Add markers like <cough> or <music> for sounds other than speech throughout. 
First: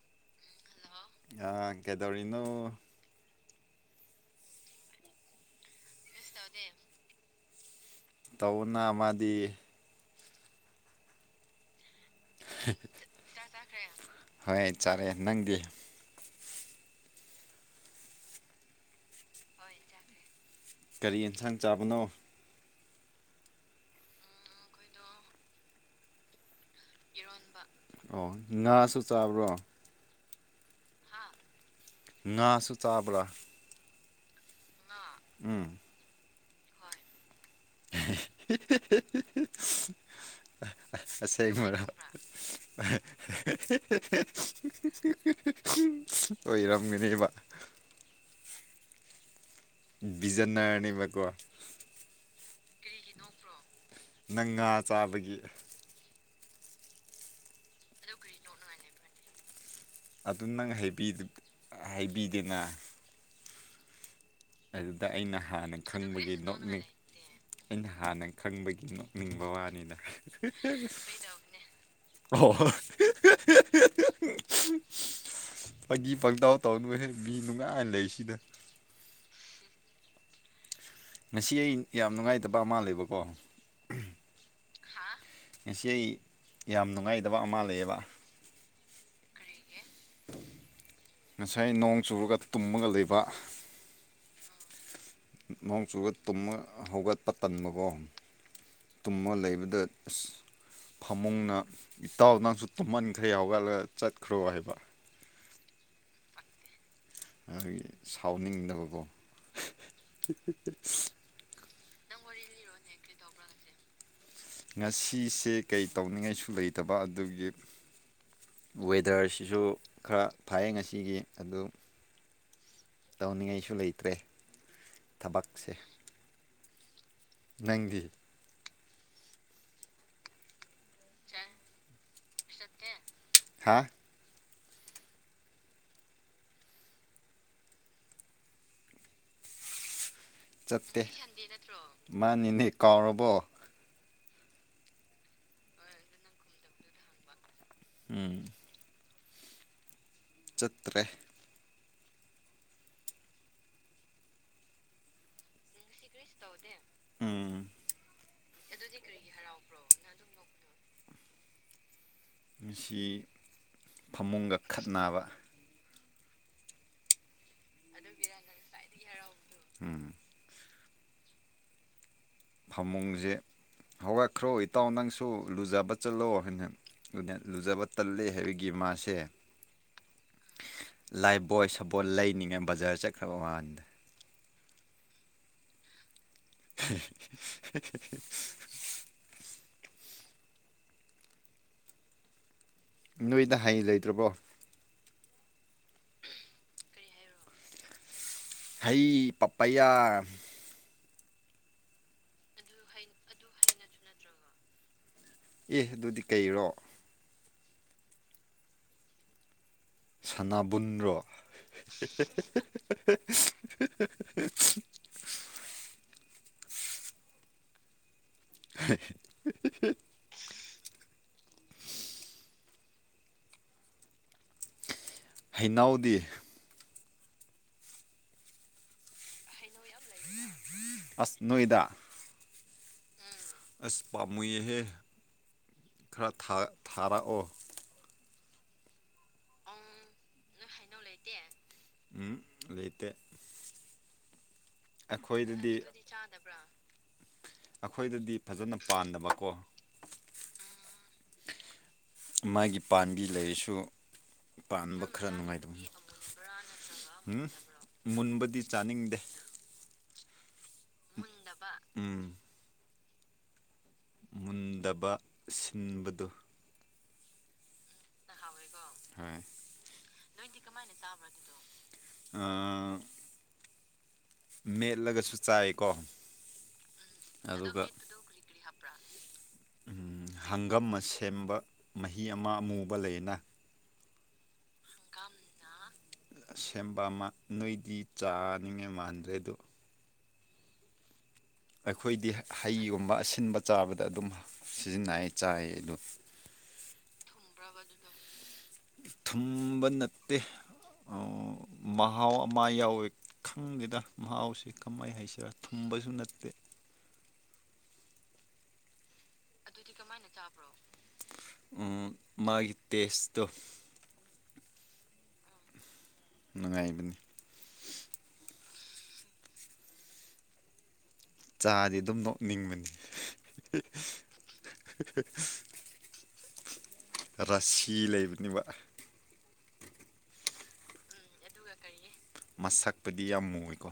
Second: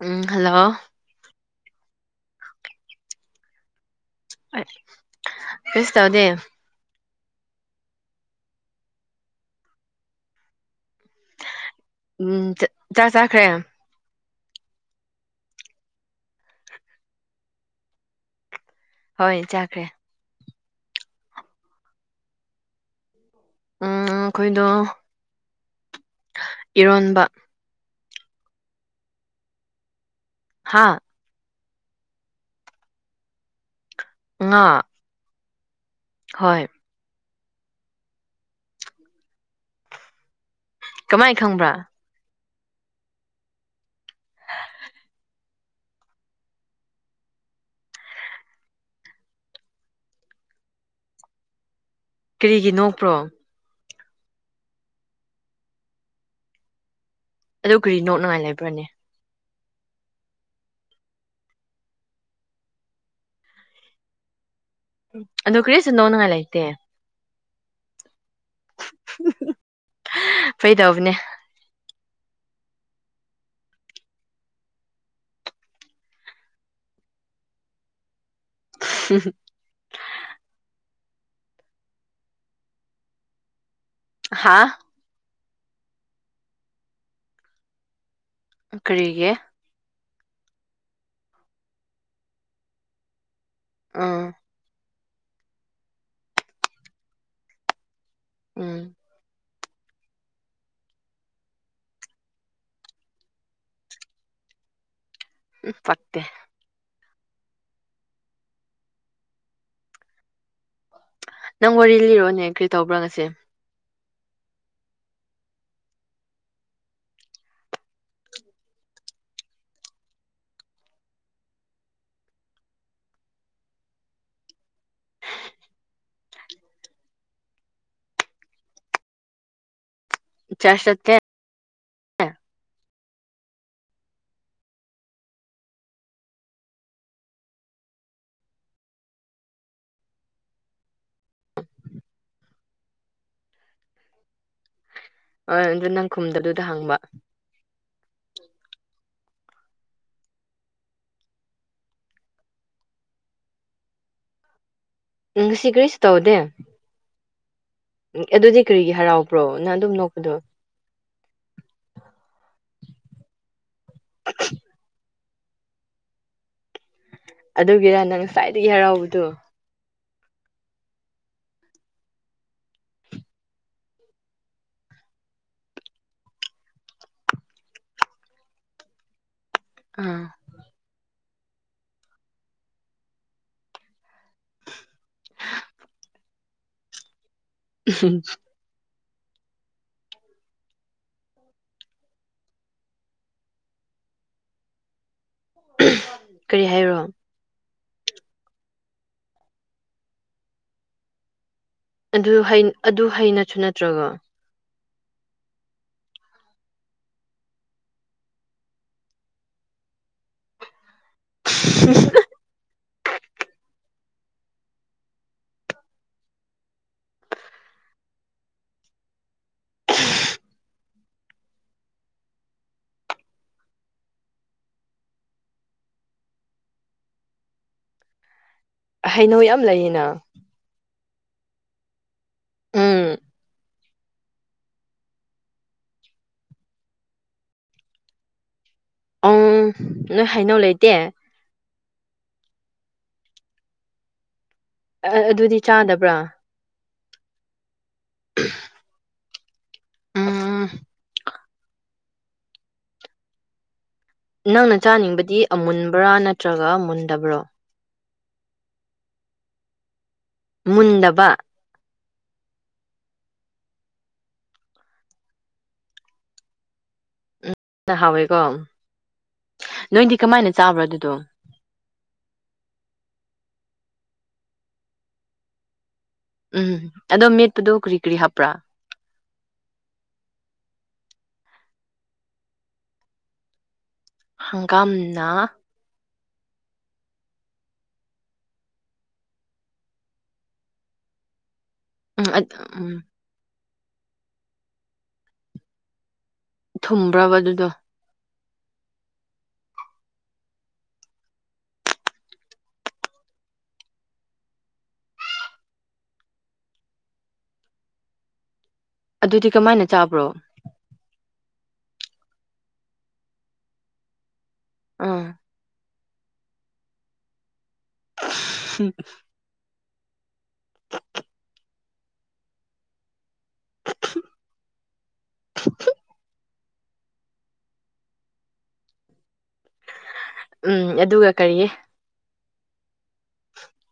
ꯎꯝ hello ꯑ ꯀꯦꯗꯧꯔꯤꯅꯣ ꯁ ꯇꯕꯗꯦ ꯇꯧꯅ ꯑꯃꯗꯤ ꯎꯝ ꯆ ꯆꯈ꯭ꯔꯦ ꯌꯥꯝ ꯍꯣꯏ ꯆꯥꯔꯦ ꯅꯪꯗꯤ ꯍꯣꯏ ꯆꯥꯈ꯭ꯔꯦ ꯀꯔꯤ ꯌꯦꯟꯁꯥꯡ ꯆꯥꯕꯅꯣ ꯑꯩꯈꯣꯏꯗꯣ ꯏꯔꯣꯟꯕ ꯑꯣ ꯉꯥꯁꯨ ꯆꯥꯕ꯭ꯔꯣ ꯍꯥꯥ ꯉꯥꯁꯨ ꯆꯥꯕ꯭ꯔꯥ ꯑ ꯎꯝ ꯍꯣꯏ <unintelligible> ꯀꯃꯥꯏꯅ ꯁꯦꯡ ꯈꯪꯕ꯭ꯔꯥ ꯃꯔ ꯑꯣꯏꯔꯝꯒꯅꯦꯕ ꯕꯤꯖꯟꯅꯅꯥꯔꯅꯤꯕꯀ ꯀꯔꯤꯒꯤꯅꯣꯄ꯭ꯔꯣ ꯅꯪ ꯉꯥ ꯆꯥꯕꯒꯤ ꯑꯗꯨ ꯀꯔꯤ ꯅꯣꯛ ꯅꯨꯡꯉꯥꯏ ꯂꯩꯕ꯭ꯔꯅꯦ ꯑꯗꯨ ꯅꯪ ꯍꯩꯕꯤꯗꯦꯅ ꯑꯗꯨꯗ ꯑꯩꯅ ꯑꯗꯨ ꯍꯥꯟꯅ ꯀꯔꯤꯁꯨ ꯅꯣꯛꯅꯉꯥꯏ ꯈꯪꯕꯒꯤ ꯂꯩꯇꯦ ꯅꯣꯠꯅꯤ ꯑꯩꯅ ꯍꯥꯟꯅ ꯈꯪꯕꯒꯤ ꯅꯤꯡꯕ ꯋꯥꯅꯤꯅ ꯐꯩꯗꯧꯕꯅꯦ ꯑꯣ ꯐꯪꯒꯤ ꯄꯪꯇꯥꯎ ꯇꯧꯅꯣꯏꯍꯦ ꯃꯤ ꯅꯨꯡꯉꯥꯏꯅ ꯂꯩꯁꯤꯗ <unintelligible> ꯉꯁꯤ ꯑꯩ ꯌꯥꯝ ꯅꯨꯡꯉꯥꯏꯇꯕ ꯃꯥꯜꯂꯕꯀꯣ ꯍꯥ ꯉꯁꯤ ꯑꯩ ꯌꯥꯝ ꯅꯨꯡꯉꯥꯏꯇꯕ ꯑꯃ ꯂꯩꯌꯦꯕ ꯀꯔꯤꯒꯤꯦ ꯉꯁꯥꯏ ꯅꯣꯡ ꯆꯨꯔꯒ ꯇꯨꯝꯃꯒ ꯂꯩꯕ ꯑ ꯅꯣꯡꯆꯨꯒ ꯇꯨꯝꯃ ꯍꯧꯒꯠꯄ ꯇꯟꯕꯀꯣ ꯎꯝ ꯇꯨꯝꯃ ꯂꯩꯕ ꯃꯗꯠ ꯐꯃꯨꯡꯅ ꯏꯇꯥꯎꯗꯎꯁꯨ ꯇꯨꯝꯍꯟꯈ꯭ꯔꯦ ꯍꯧꯒꯠꯂꯒ ꯆꯠꯈ꯭ꯔꯣ ꯍꯥꯏꯕ ꯎꯝ ꯐꯠꯇꯦ ꯑꯩꯒꯤ ꯁꯥꯎꯅꯤꯡꯗꯅꯕꯀꯣ ꯅꯪ ꯋꯥꯔꯤ ꯂꯤꯔꯣꯅꯦ ꯀꯔꯤ ꯇꯧꯕ꯭ꯔꯥ ꯉꯁꯦ ꯉꯁꯤꯁꯦ ꯀꯩ ꯇꯧꯅꯤꯡꯉꯥꯏꯁꯨ ꯂꯩꯇꯕ ꯑꯗꯨꯒꯤ ꯋꯦꯗꯔꯁꯤꯁꯨ ꯈꯔ ꯐꯩꯌꯦ ꯉꯁꯤꯒꯤ ꯑꯗꯨ ꯇꯧꯅꯤꯡꯉꯥꯏꯁꯨ ꯂꯩꯇ꯭ꯔꯦ ꯊꯕꯛꯁꯦ ꯅꯪꯒꯤꯗꯤ ꯆꯁ ꯍꯥ ꯆꯠꯇꯦ꯭ꯔ ꯃꯥꯅꯤꯅꯦ ꯀꯥꯎꯔꯕꯣ ꯍ ꯑꯗꯨ ꯅꯪꯈꯨꯝꯗꯗꯨꯗ ꯍꯪꯕ ꯎꯝ ꯆꯠꯇ꯭ꯔꯦ ꯉꯁꯤ ꯀꯔꯤꯁꯨ ꯇꯧꯗꯦ ꯎꯝ ꯎꯝ ꯑꯗꯨꯗꯤ ꯀꯔꯤꯒꯤ ꯍꯔꯥꯎꯕ꯭ꯔꯣ ꯅꯪ ꯑꯗꯨꯝ ꯅꯣꯛꯄꯗꯣ ꯃꯁꯤ ꯐꯃꯨꯡꯒ ꯈꯠꯅꯕ ꯑꯗꯨꯒꯤꯔ ꯅꯪ ꯁ꯭ꯋꯥꯏꯗꯒꯤ ꯍꯔꯥꯎꯕꯗꯣ ꯎꯝ ꯐꯃꯨꯡꯁꯦ ꯍꯧꯒꯠꯈ꯭ꯔꯣ ꯏꯇꯥꯎ ꯅꯪꯁꯨ ꯂꯨꯖꯕ ꯆꯠꯂꯣ ꯍꯥꯏꯟ ꯂꯨꯖꯕ ꯇꯜꯂꯦ ꯍꯥꯏꯕꯒꯤ ꯃꯥꯁꯦ ꯑꯥ ꯂꯥꯏ ꯕꯣꯏ ꯁꯕꯣꯠ ꯂꯩꯅꯤꯡꯉꯥꯏ ꯕꯖꯥꯔ ꯆꯠꯈ꯭ꯔꯕ ꯃꯃꯥꯟꯗ <inaudible> ꯅꯣꯏꯗ ꯍꯩ ꯂꯩꯇ꯭ꯔꯕꯣ ꯀꯔꯤ ꯍꯥꯏꯔꯣ ꯍ ꯄꯄꯌꯥ ꯑꯗꯨ ꯑꯗꯨ ꯍꯩꯅꯁꯨ ꯅꯠꯇ꯭ꯔꯒꯣ ꯑꯦ ꯑꯗꯨꯗꯤ ꯀꯩꯔꯣ ꯁꯅꯥꯕꯨꯟꯔꯣ <inaudible> <unintelligible> ꯍꯩꯅꯎꯗꯤ ꯍꯩꯅꯧ ꯌꯥꯝ ꯂꯩꯔꯤꯅ ꯑꯁꯅꯣꯏꯗ ꯎꯝ ꯑꯁ ꯄꯥꯝꯃꯨꯑꯍꯦ ꯈꯔ ꯊꯥꯔꯛꯑꯣ ꯑꯪ ꯅꯣꯏ ꯍꯥꯏꯩꯅꯧ ꯂꯩꯇꯦ ꯎꯝ ꯑꯗꯨꯗꯩꯇ ꯑꯗꯨꯗꯤ ꯑꯩꯈꯣꯏꯗꯗꯤ ꯆꯥꯗꯕ꯭ꯔꯥ ꯑꯩꯈꯣꯏꯗꯗꯤ ꯐꯖꯅ ꯄꯥꯟꯗꯕ ꯑꯥ ꯃꯥꯒꯤ ꯄꯥꯝꯕꯤ ꯂꯩꯔꯁꯨ ꯅꯪꯅ ꯄꯥꯟꯕ ꯈꯔ ꯆꯥꯅꯤꯡꯕꯗꯤ ꯅꯨꯡꯉꯥꯏꯇꯕꯅꯤ ꯑꯃꯨꯟꯕ꯭ꯔꯥ ꯅꯠꯇ꯭ꯔꯒ ꯃꯨꯟꯗꯕ꯭ꯔꯣ ꯎꯝ ꯃꯨꯟꯕꯗꯤ ꯆꯥꯅꯤꯡꯗꯦ ꯃꯨꯟꯗꯕ ꯎꯝ ꯃꯨꯟꯗꯕ ꯁꯤꯟꯕꯗꯨ ꯍꯋꯦꯋꯤꯀꫭ ꯑꯗꯨꯗꯣ <unintelligible> ꯃꯦꯠꯂꯒꯁꯨ ꯆꯥꯏꯀꯣ ꯎꯝ ꯑꯗꯣ ꯃꯦꯠꯄꯨꯗ ꯑꯗꯨꯒ ꯀꯔꯤ ꯀꯔꯤ ꯍꯥꯞꯄ꯭ꯔꯥ ꯍꯪꯒꯝ ꯑꯃ ꯁꯦꯝꯕ ꯃꯍꯤ ꯑꯃ ꯑꯃꯨꯕ ꯂꯩꯌꯦꯅ ꯍꯪꯒꯥꯝꯅ ꯁꯦꯝꯕꯃ ꯅꯣꯏꯗꯤ ꯆꯥꯅꯤꯡꯉꯥꯏ ꯃꯥꯟꯗ꯭ꯔꯦꯗꯣ ꯎꯝ ꯑꯩꯈꯣꯏꯗꯤ ꯎꯝ ꯍꯩꯒꯨꯝꯕ ꯑꯁꯤꯟꯕ ꯆꯥꯕꯗ ꯑꯗꯨꯝ ꯁꯤꯖꯤꯟꯅꯩ ꯆꯥꯏ ꯑꯗꯨ ꯊꯨꯝꯕ꯭ꯔꯕ ꯑꯗꯨꯗꯣ ꯊꯨꯝꯕ ꯅꯠꯇꯦ ꯃꯍꯥꯎ ꯑꯃ ꯌꯥꯎꯋꯦ ꯈꯪꯗꯦꯗ ꯃꯍꯥꯎꯁꯤ ꯀꯃꯥꯏ ꯍꯥꯏꯁꯤꯔꯥ ꯊꯨꯝ ꯃꯕꯥ ꯁꯨ ꯅꯠꯇ‌ꯦ <inaudible> ꯑꯗꯨꯗꯤ ꯀꯃꯥꯏꯅ ꯆꯥꯕ꯭ꯔꯣ ꯃꯥꯒꯤ ꯇꯦꯁꯇꯣ ꯎꯝ ꯅꯨꯡꯉꯥꯏꯕꯅꯤ ꯎꯝ <unintelligible> ꯆꯥꯗꯤ ꯑꯗꯨꯝ ꯅꯣꯛꯅꯤꯡꯕꯅꯤ ꯔꯁꯤ ꯂꯩꯕꯅꯦꯕ ꯎꯝ ꯑꯗꯨꯒ ꯀꯔꯤꯒꯤ ꯃꯁꯛꯄꯗꯤ ꯌꯥꯝ ꯃꯨꯏꯀꯣ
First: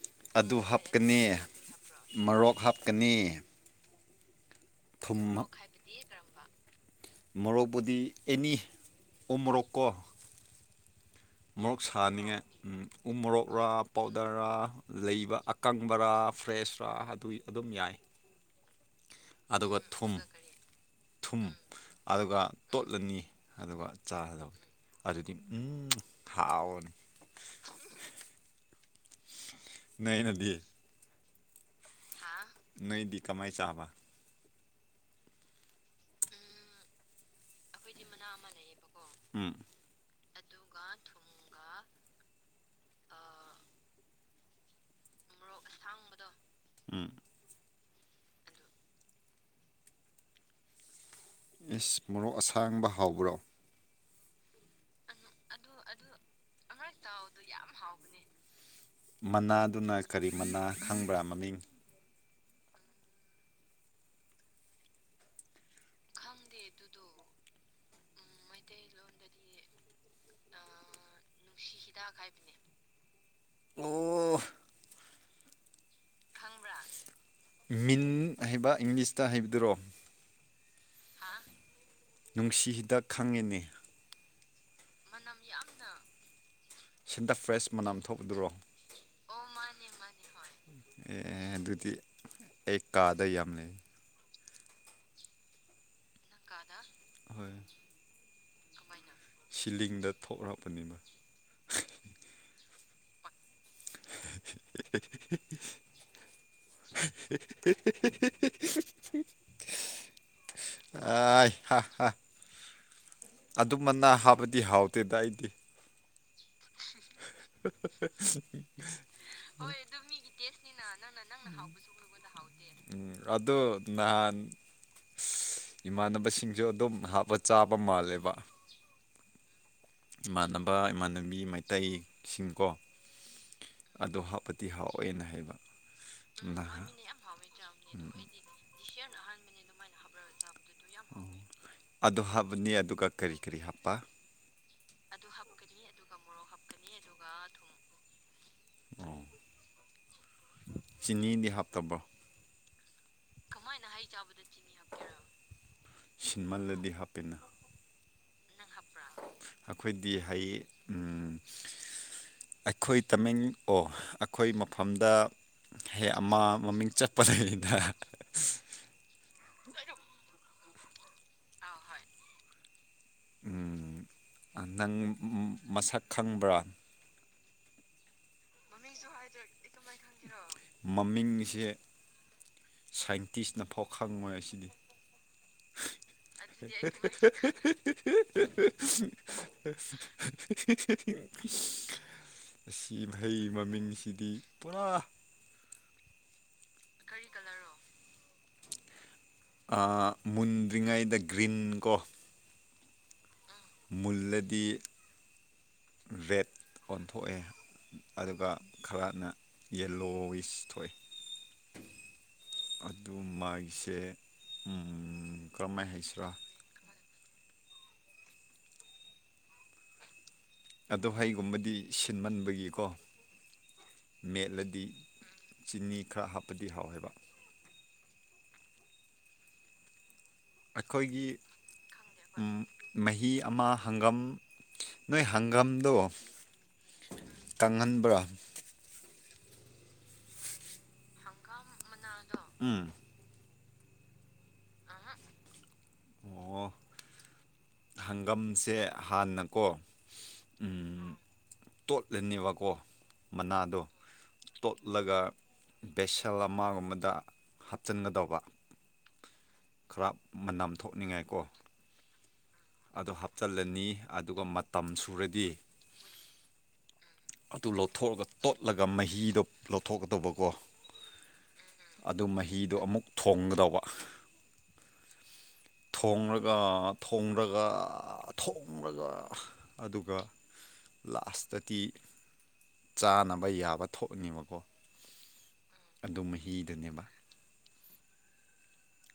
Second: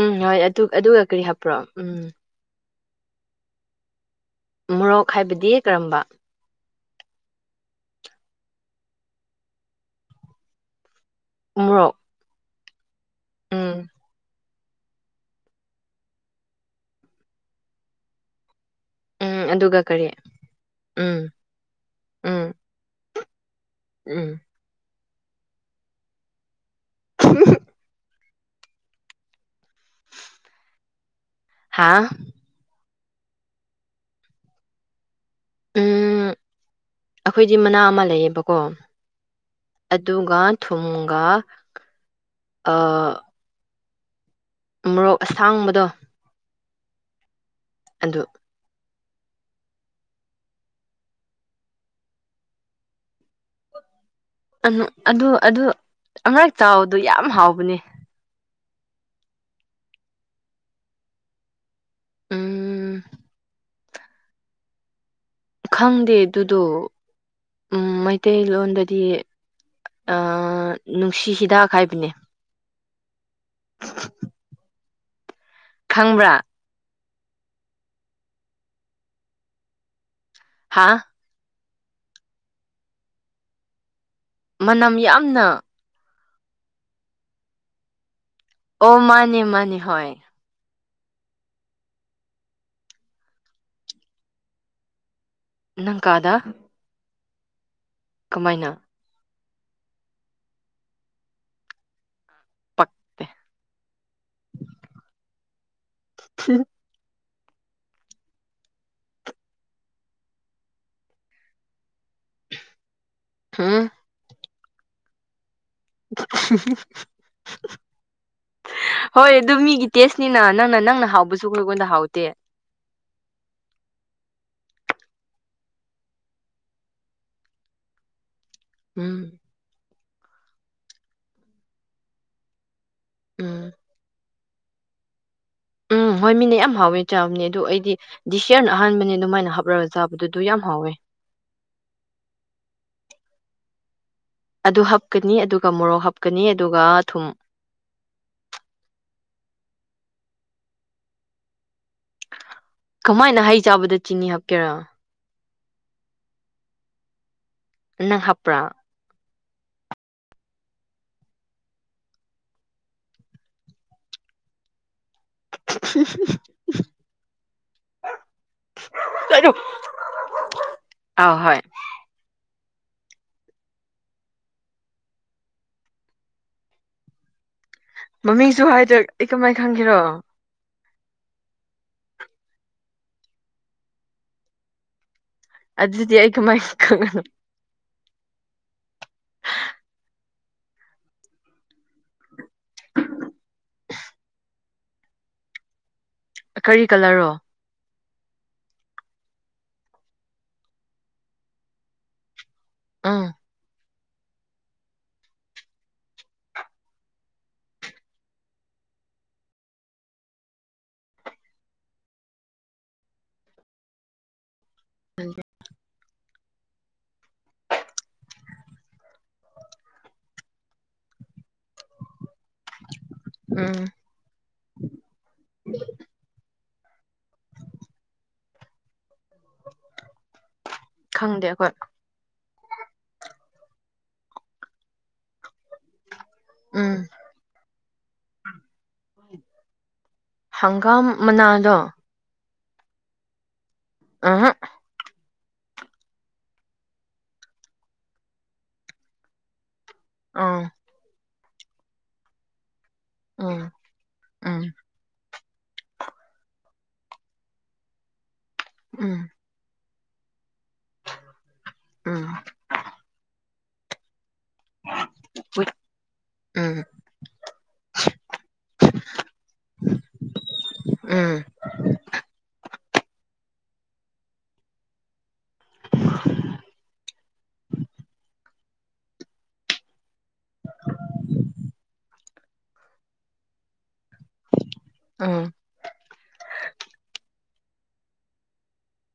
ꯎꯝ ꯍꯣꯏ ꯑꯗꯨ ꯑꯗꯨꯒ ꯀꯔꯤ ꯍꯥꯞꯄ꯭ꯔꯣ ꯎꯝ ꯀꯅꯤ ꯃꯣꯔꯣꯛ ꯍꯥꯏꯕꯗꯤ ꯀꯔꯝꯕ ꯃꯣꯔꯣꯛꯄꯨꯗꯤ ꯑꯦꯅꯤ ꯎꯨ ꯃꯣꯔꯣꯛꯀꯣ ꯃꯣꯔꯣꯛ ꯁꯥꯍꯅꯤꯡꯉꯥꯏ ꯃꯣꯔꯣꯛꯔꯥ ꯎꯝ ꯄꯥꯎꯗꯔꯔꯥ ꯂꯩꯕ ꯑꯀꯪꯕꯔꯥ ꯐ꯭ꯔꯦꯁꯔꯥ ꯑꯗꯨꯏ ꯑꯗꯨꯝ ꯌꯥꯏ ꯎꯝ ꯑꯗꯨꯒ ꯀꯔꯤ ꯊꯨꯝ ꯎꯝ ꯊꯨꯝ ꯑꯗꯨꯒ ꯎꯝ ꯇꯣꯠꯂꯅꯤ ꯑꯗꯨꯒ ꯎꯝ ꯆꯥꯒꯗꯕꯅꯤ ꯑꯗꯨꯗꯤ ꯎꯨꯝ ꯍꯥꯎꯕꯅꯤ ꯎꯝ <unintelligible> <unintelligible> ꯅ ꯅꯗꯤ <unintelligible> ꯍꯥꯥ ꯅꯣꯏꯗꯤ ꯀꯃꯥꯏ ꯆꯕꯥ ꯎꯝ ꯑꯩꯈꯣꯏꯗꯤ ꯃꯅꯥ ꯑꯃ ꯂꯩꯌꯦꯕꯀꯣ ꯎꯝ ꯑꯗꯨ ꯨꯒ ꯊꯨꯡꯒꯥ ꯑ ꯃꯣꯔꯣꯛ ꯑꯁꯥꯡꯕꯗꯣ ꯎꯝ ꯑꯗꯨ ꯏꯁ ꯃꯣꯔꯣꯛ ꯑꯁꯥꯡꯕ ꯍꯥꯎꯕ꯭ꯔꯣ ꯑꯗꯨ ꯑꯗꯨ ꯑꯃꯔꯛ ꯆꯥꯎꯕꯗ ꯌꯥꯝ ꯍꯥꯎꯕꯅꯤ ꯃꯅꯥꯗꯨꯅ ꯀꯔꯤ ꯃꯅꯥ ꯈꯪꯕ꯭ꯔꯥ ꯃꯃꯤꯡ ꯎꯝ ꯈꯪꯗꯦ ꯗꯦ ꯑꯗꯨꯗꯣ ꯎꯝ ꯃꯩꯇꯩꯂꯣꯟꯗꯗꯤ ꯅꯨꯡꯁꯤ ꯍꯤꯗꯥꯛ ꯍꯥꯏꯕꯅꯦ ꯑꯣ ꯈꯪꯕ꯭ꯔꯥ ꯃꯤꯟ ꯍꯥꯏꯕ ꯏꯪꯂꯤꯁꯇ ꯍꯥꯏꯕꯗꯨꯔꯣ ꯍꯥꯥ ꯅꯨꯡꯁꯤ ꯍꯤꯗꯥꯛ ꯈꯪꯉꯤꯅꯦ ꯃꯅꯝ ꯌꯥꯝꯅ ꯁꯤꯟꯗ ꯐ꯭ꯔꯦꯁ ꯃꯅꯝ ꯊꯣꯛꯗꯨꯔꯣ ꯑꯣ ꯃꯥꯅꯦ ꯃꯥꯅꯦ ꯍꯣꯏ ꯑꯦ ꯑꯗꯨꯗꯤ ꯑꯩ ꯀꯥꯗ ꯌꯥꯝ ꯂꯩ ꯅꯪ ꯀꯥꯗꯥ ꯍꯣꯏ ꯀꯃꯥꯏꯅ ꯁꯤꯂꯤꯡꯗ ꯊꯣꯛꯂꯛꯄꯅꯤꯅ ꯄꯛꯇꯦ <inaudible> <unintelligible> <inaudible> <inaudible> ꯑꯦ ꯍ ꯍꯥ ꯍꯝ ꯑꯗꯨꯝꯕꯅꯥ ꯍꯥꯞꯄꯗꯤ ꯍꯥꯎꯇꯦꯗ ꯑꯩꯗꯤ <inaudible> <unintelligible> <inaudible> <unintelligible> ꯍꯣꯏ ꯑꯗꯨ ꯃꯤꯒꯤ ꯇꯦꯁꯅꯤꯅ ꯅꯪꯅ ꯅꯪꯅ ꯍꯥꯎꯕꯁꯨ ꯑꯩꯉꯣꯟꯗ ꯍꯥꯎꯗꯦ ꯑꯗꯣ ꯅꯍꯥꯟ ꯏꯃꯥꯟꯅꯕꯁꯤꯡꯁꯨ ꯑꯗꯨꯝ ꯍꯥꯞꯄ ꯆꯥꯕ ꯃꯥꯜꯂꯦꯕ ꯎꯝ ꯏꯃꯥꯟꯅꯕ ꯏꯃꯥꯟꯅꯕꯤ ꯃꯩꯇꯩꯁꯤꯡꯀꯣ ꯎꯝ ꯑꯗꯨ ꯍꯥꯞꯄ ꯇꯤꯍꯥꯎꯦꯅ ꯍꯥꯏꯕ ꯎꯝ ꯍꯣꯏ ꯃꯤꯅꯦ ꯌꯥꯝ ꯅꯍꯥꯟ ꯍꯥꯎꯋꯦ ꯆꯥꯕꯅꯦ ꯑꯗꯨꯗ ꯑꯩꯗꯤ ꯎꯝ ꯗꯤꯁ ꯌꯔꯅ ꯑꯍꯥꯟꯕꯅꯦ ꯑꯗꯨꯃꯥꯏꯅ ꯍꯥꯞꯂꯒ ꯆꯥ ꯑꯗꯨꯗꯨ ꯌꯥꯝ ꯍꯥꯎꯋꯦ ꯑꯗꯨ ꯍꯥꯞꯄꯅꯤ ꯑꯗꯨꯒ ꯀꯔꯤ ꯀꯔꯤ ꯍꯥꯞꯄ ꯑꯗꯨ ꯍꯥꯞꯀꯅꯤ ꯑꯗꯨꯒ ꯃꯣꯔꯣꯛ ꯍꯥꯞꯀꯅꯤ ꯑꯗꯨꯒ ꯊꯨꯝ ꯑꯣ ꯆꯤꯅꯤꯗꯤ ꯍꯥꯞꯇꯕ ꯀꯃꯥꯏꯅ ꯍꯩ ꯆꯥꯕꯗ ꯆꯤꯅꯤ ꯍꯥꯞꯀꯦꯔꯥ ꯁꯤꯟꯃꯜꯂꯗꯤ ꯍꯥꯞꯄꯤꯦꯅ ꯅꯪ ꯍꯥꯞꯄ꯭ꯔꯥ ꯑꯩꯈꯣꯏꯗꯤ ꯍ ꯑꯩꯈꯣꯏ ꯇꯃꯤꯡ ꯑꯣ ꯑꯩꯈꯣꯏ ꯃꯐꯝꯗ ꯍꯦ ꯑꯃꯥ ꯃꯃꯤꯡ ꯆꯠꯄ ꯂꯩꯗ ꯀꯣ ꯑ ꯍꯣꯏ ꯎꯝ ꯅꯪ ꯃꯁꯛ ꯈꯪꯕ꯭ꯔꯥ ꯃꯃꯤ ꯃꯃꯤꯡ ꯑꯩꯁꯦ ꯁꯥꯏꯟꯇꯤꯁꯅꯐꯥꯎ ꯈꯪꯉꯣꯏ ꯑꯁꯤꯗꯤ ꯑꯗꯨꯗꯤ <inaudible> ꯑꯩ ꯀꯃꯥꯏ ꯈꯪꯉꯅꯣ ꯑꯁꯤ ꯃꯍꯩ ꯃꯃꯤꯡꯁꯤꯗꯤ ꯄꯨꯔꯥ ꯀꯔꯤ ꯀꯂꯔꯣ ꯃꯨꯟꯗ꯭ꯔꯤꯉꯩꯗ ꯒ꯭ꯔꯤꯟ ꯀꯣ ꯑꯥ ꯃꯨꯜꯂꯗꯤ ꯦꯠ ꯑꯣꯟꯊꯣꯛꯑꯦ ꯑꯗꯨꯒ ꯈꯔꯅ ꯌꯦꯜꯂꯣ ꯋꯤꯁ ꯊꯣꯛꯑꯦ <inaudible> ꯑꯗꯨ ꯃ ꯑꯩꯁꯦ ꯀꯔꯝꯍꯥꯏꯅ ꯍꯥꯏꯁꯤꯔꯥ ꯑꯗꯣ ꯍꯩꯒꯨꯝꯕꯗꯤ ꯁꯤꯟꯃꯟꯕꯒꯤ ꯄꯤꯀꯣ ꯎꯝ ꯃꯦꯠꯂꯗꯤ ꯆꯤꯅꯤ ꯈꯔ ꯍꯥꯞꯄꯗꯤ ꯍꯥꯎꯋꯦꯕ ꯑꯩꯈꯣꯏꯒꯤ ꯈꯪꯗꯦ ꯑꯩꯈꯣꯏ ꯃꯍꯤ ꯑꯃ ꯍꯪꯒꯝ ꯅꯣꯏ ꯍꯪꯒꯥꯝꯗꯣ ꯎꯝ ꯀꯪꯍꯟꯕ꯭ꯔꯥ ꯍꯪꯒꯥꯝ ꯃꯅꯥꯂꯣ ꯎꯝ ꯑ ꯑꯣ ꯍꯪꯒꯝꯁꯦ ꯍꯥꯟꯅꯀꯣ ꯑꯥ ꯎꯝ ꯇꯣꯠꯂꯅꯦꯕꯀꯣ ꯎꯝ ꯃꯅꯥꯗꯣ ꯎꯝ ꯇꯣꯠꯂꯒ ꯕꯦꯁꯜ ꯑꯃꯒꯨꯝꯕꯗ ꯍꯥꯞꯆꯤꯟꯒꯗꯧꯕ ꯎꯝ ꯈꯔ ꯃꯝ ꯊꯣꯛꯅꯤꯡꯉꯥꯏ ꯀꯣ ꯎꯝ ꯑꯗꯨꯗꯣ ꯍꯥꯞꯆꯤꯜꯂꯅꯤ ꯑꯗꯨꯒ ꯃꯇꯝ ꯁꯨꯔꯗꯤ ꯎꯝ ꯑꯗꯨ ꯂꯧꯊꯣꯛꯑꯒ ꯇꯣꯠꯂꯒ ꯃꯍꯤꯗꯣ ꯂꯧꯊꯣꯛꯀꯗꯧꯕꯀꯣ ꯎꯝ ꯑꯗꯨ ꯃꯍꯤꯗꯣ ꯑꯃꯨꯛ ꯧꯕ ꯄ ꯊꯣꯛꯂꯒ ꯑꯗꯨꯒ ꯂꯥꯁꯇꯗꯤ ꯆꯥꯅꯕ ꯌꯥꯕ ꯊꯣꯛꯅꯤꯡꯕꯀꯣ ꯎꯝ ꯑꯗꯨ ꯃꯍꯤꯗꯅꯦꯕ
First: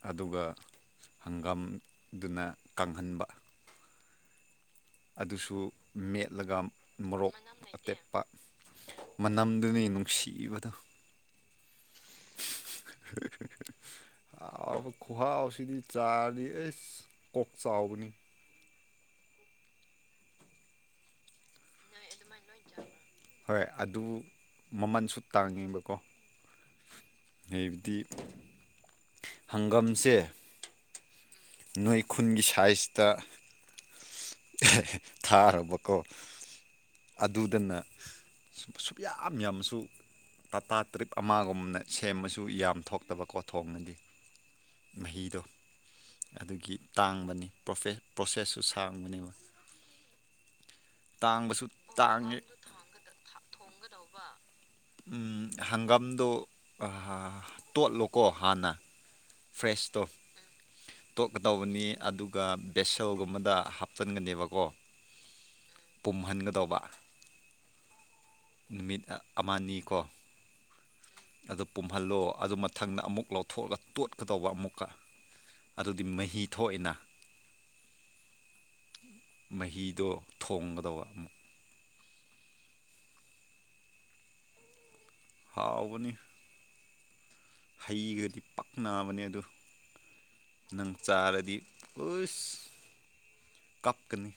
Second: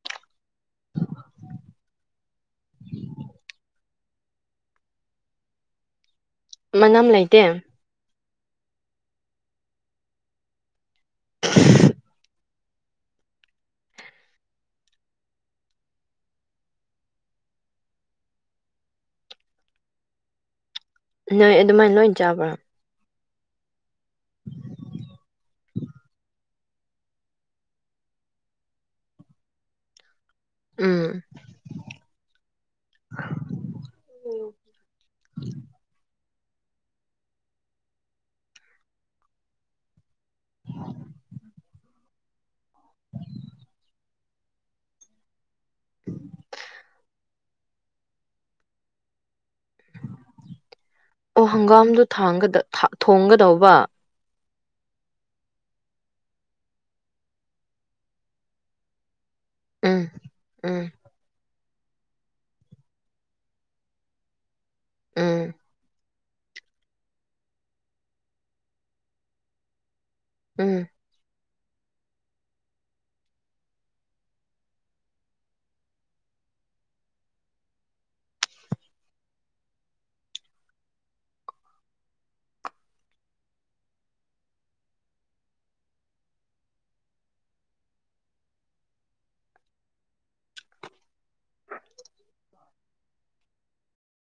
ꯑꯗꯨꯒ ꯍꯪꯒꯥꯝꯗꯨꯅ ꯀꯪꯍꯟꯕ ꯑꯗꯨꯁꯨ ꯃꯦꯠꯂꯒ ꯃꯅꯝ ꯃꯣꯔꯣꯛ ꯂꯩꯇꯦ ꯑꯇꯦꯛꯦꯛꯄ ꯃꯅꯝꯗꯨꯅ ꯅꯨꯡꯁꯤꯕꯗꯣ <inaudible> ꯑ ꯈꯨꯍꯕꯁꯤꯗꯤ ꯆꯥꯔꯗꯤ ꯑꯦ ꯀꯣꯛ ꯆꯥꯎꯕꯅꯤ ꯅꯣꯏ ꯑꯗꯨꯃꯥꯏꯅ ꯂꯣꯏ ꯆꯥꯕ꯭ꯔꯥ ꯍꯣꯏ ꯑꯗꯨ ꯃꯃꯜꯁꯨ ꯇꯥꯡꯉꯦꯕꯀꯣ ꯍꯥꯏꯕꯗꯤ ꯍꯪꯒꯥꯝꯁꯦ ꯎꯝ ꯅꯣꯏ ꯈꯨꯟꯒꯤ ꯁꯥꯏꯖꯇ ꯊꯥꯔꯕꯀꯣ ꯑꯗꯨꯗꯅ ꯁꯨꯛ ꯌꯥꯝ ꯌꯥꯝꯁꯨ ꯇꯥꯇꯥ ꯇ꯭ꯔꯤꯞ ꯑꯃꯒꯨꯝꯅ ꯁꯦꯝꯕꯁꯨ ꯌꯥꯝ ꯊꯣꯛꯇꯕ ꯀꯣꯊꯣꯡꯅꯗꯤ ꯃꯍꯤꯗꯣ ꯑꯗꯨꯒꯤ ꯇꯥꯡꯕꯅꯤ ꯄ꯭ꯔꯣꯁꯦꯁꯁꯨ ꯁꯥꯡꯕꯅꯦꯕ ꯑꯣ ꯇꯥꯡꯕꯁꯨ ꯍꯪꯒꯥꯝꯗꯨ ꯇꯥꯡꯉꯦ ꯊꯣꯡꯒꯗꯧꯕ ꯍꯪꯒꯥꯝꯗꯨ ꯇꯣꯠꯂꯣꯀꯣ ꯍꯥꯟꯅ ꯎꯝ ꯐ꯭ꯔꯦꯁꯇꯣ ꯎꯝ ꯇꯣꯛꯗꯥ ꯇꯅꯤ ꯑꯗꯨꯒ ꯕꯦꯁꯜꯒꯨꯝꯕꯗ ꯍꯥꯞꯆꯟꯒꯅꯦꯕꯀꯣ ꯎꯝ ꯄꯨꯝꯍꯟꯒꯗꯧꯕ ꯅꯨꯃꯤꯠ ꯑꯃꯅꯤꯅꯤꯀꯣ ꯎꯝ ꯑꯗꯨ ꯄꯨꯝꯍꯜꯂꯣ ꯑꯗꯨ ꯃꯊꯪꯗ ꯑꯃꯨꯛ ꯂꯧꯊꯣꯛꯑꯒ ꯇꯣꯠ ꯀ ꯇꯧꯕ ꯑꯃꯨꯛꯀ ꯑꯗꯨꯗꯤ ꯃꯍꯤ ꯊꯣꯛꯑꯏꯅ ꯃꯍꯤꯗꯣ ꯊꯣꯡꯒꯗꯧꯕ ꯑꯃꯨꯛ ꯍꯥꯎꯕꯅꯤ ꯍꯩꯒꯗꯤ ꯄꯛ ꯅꯥꯕꯅꯦ ꯑꯗꯨ ꯅꯪ ꯆꯥꯔꯗꯤ ꯄꯨꯁ ꯀꯞꯀꯅꯤ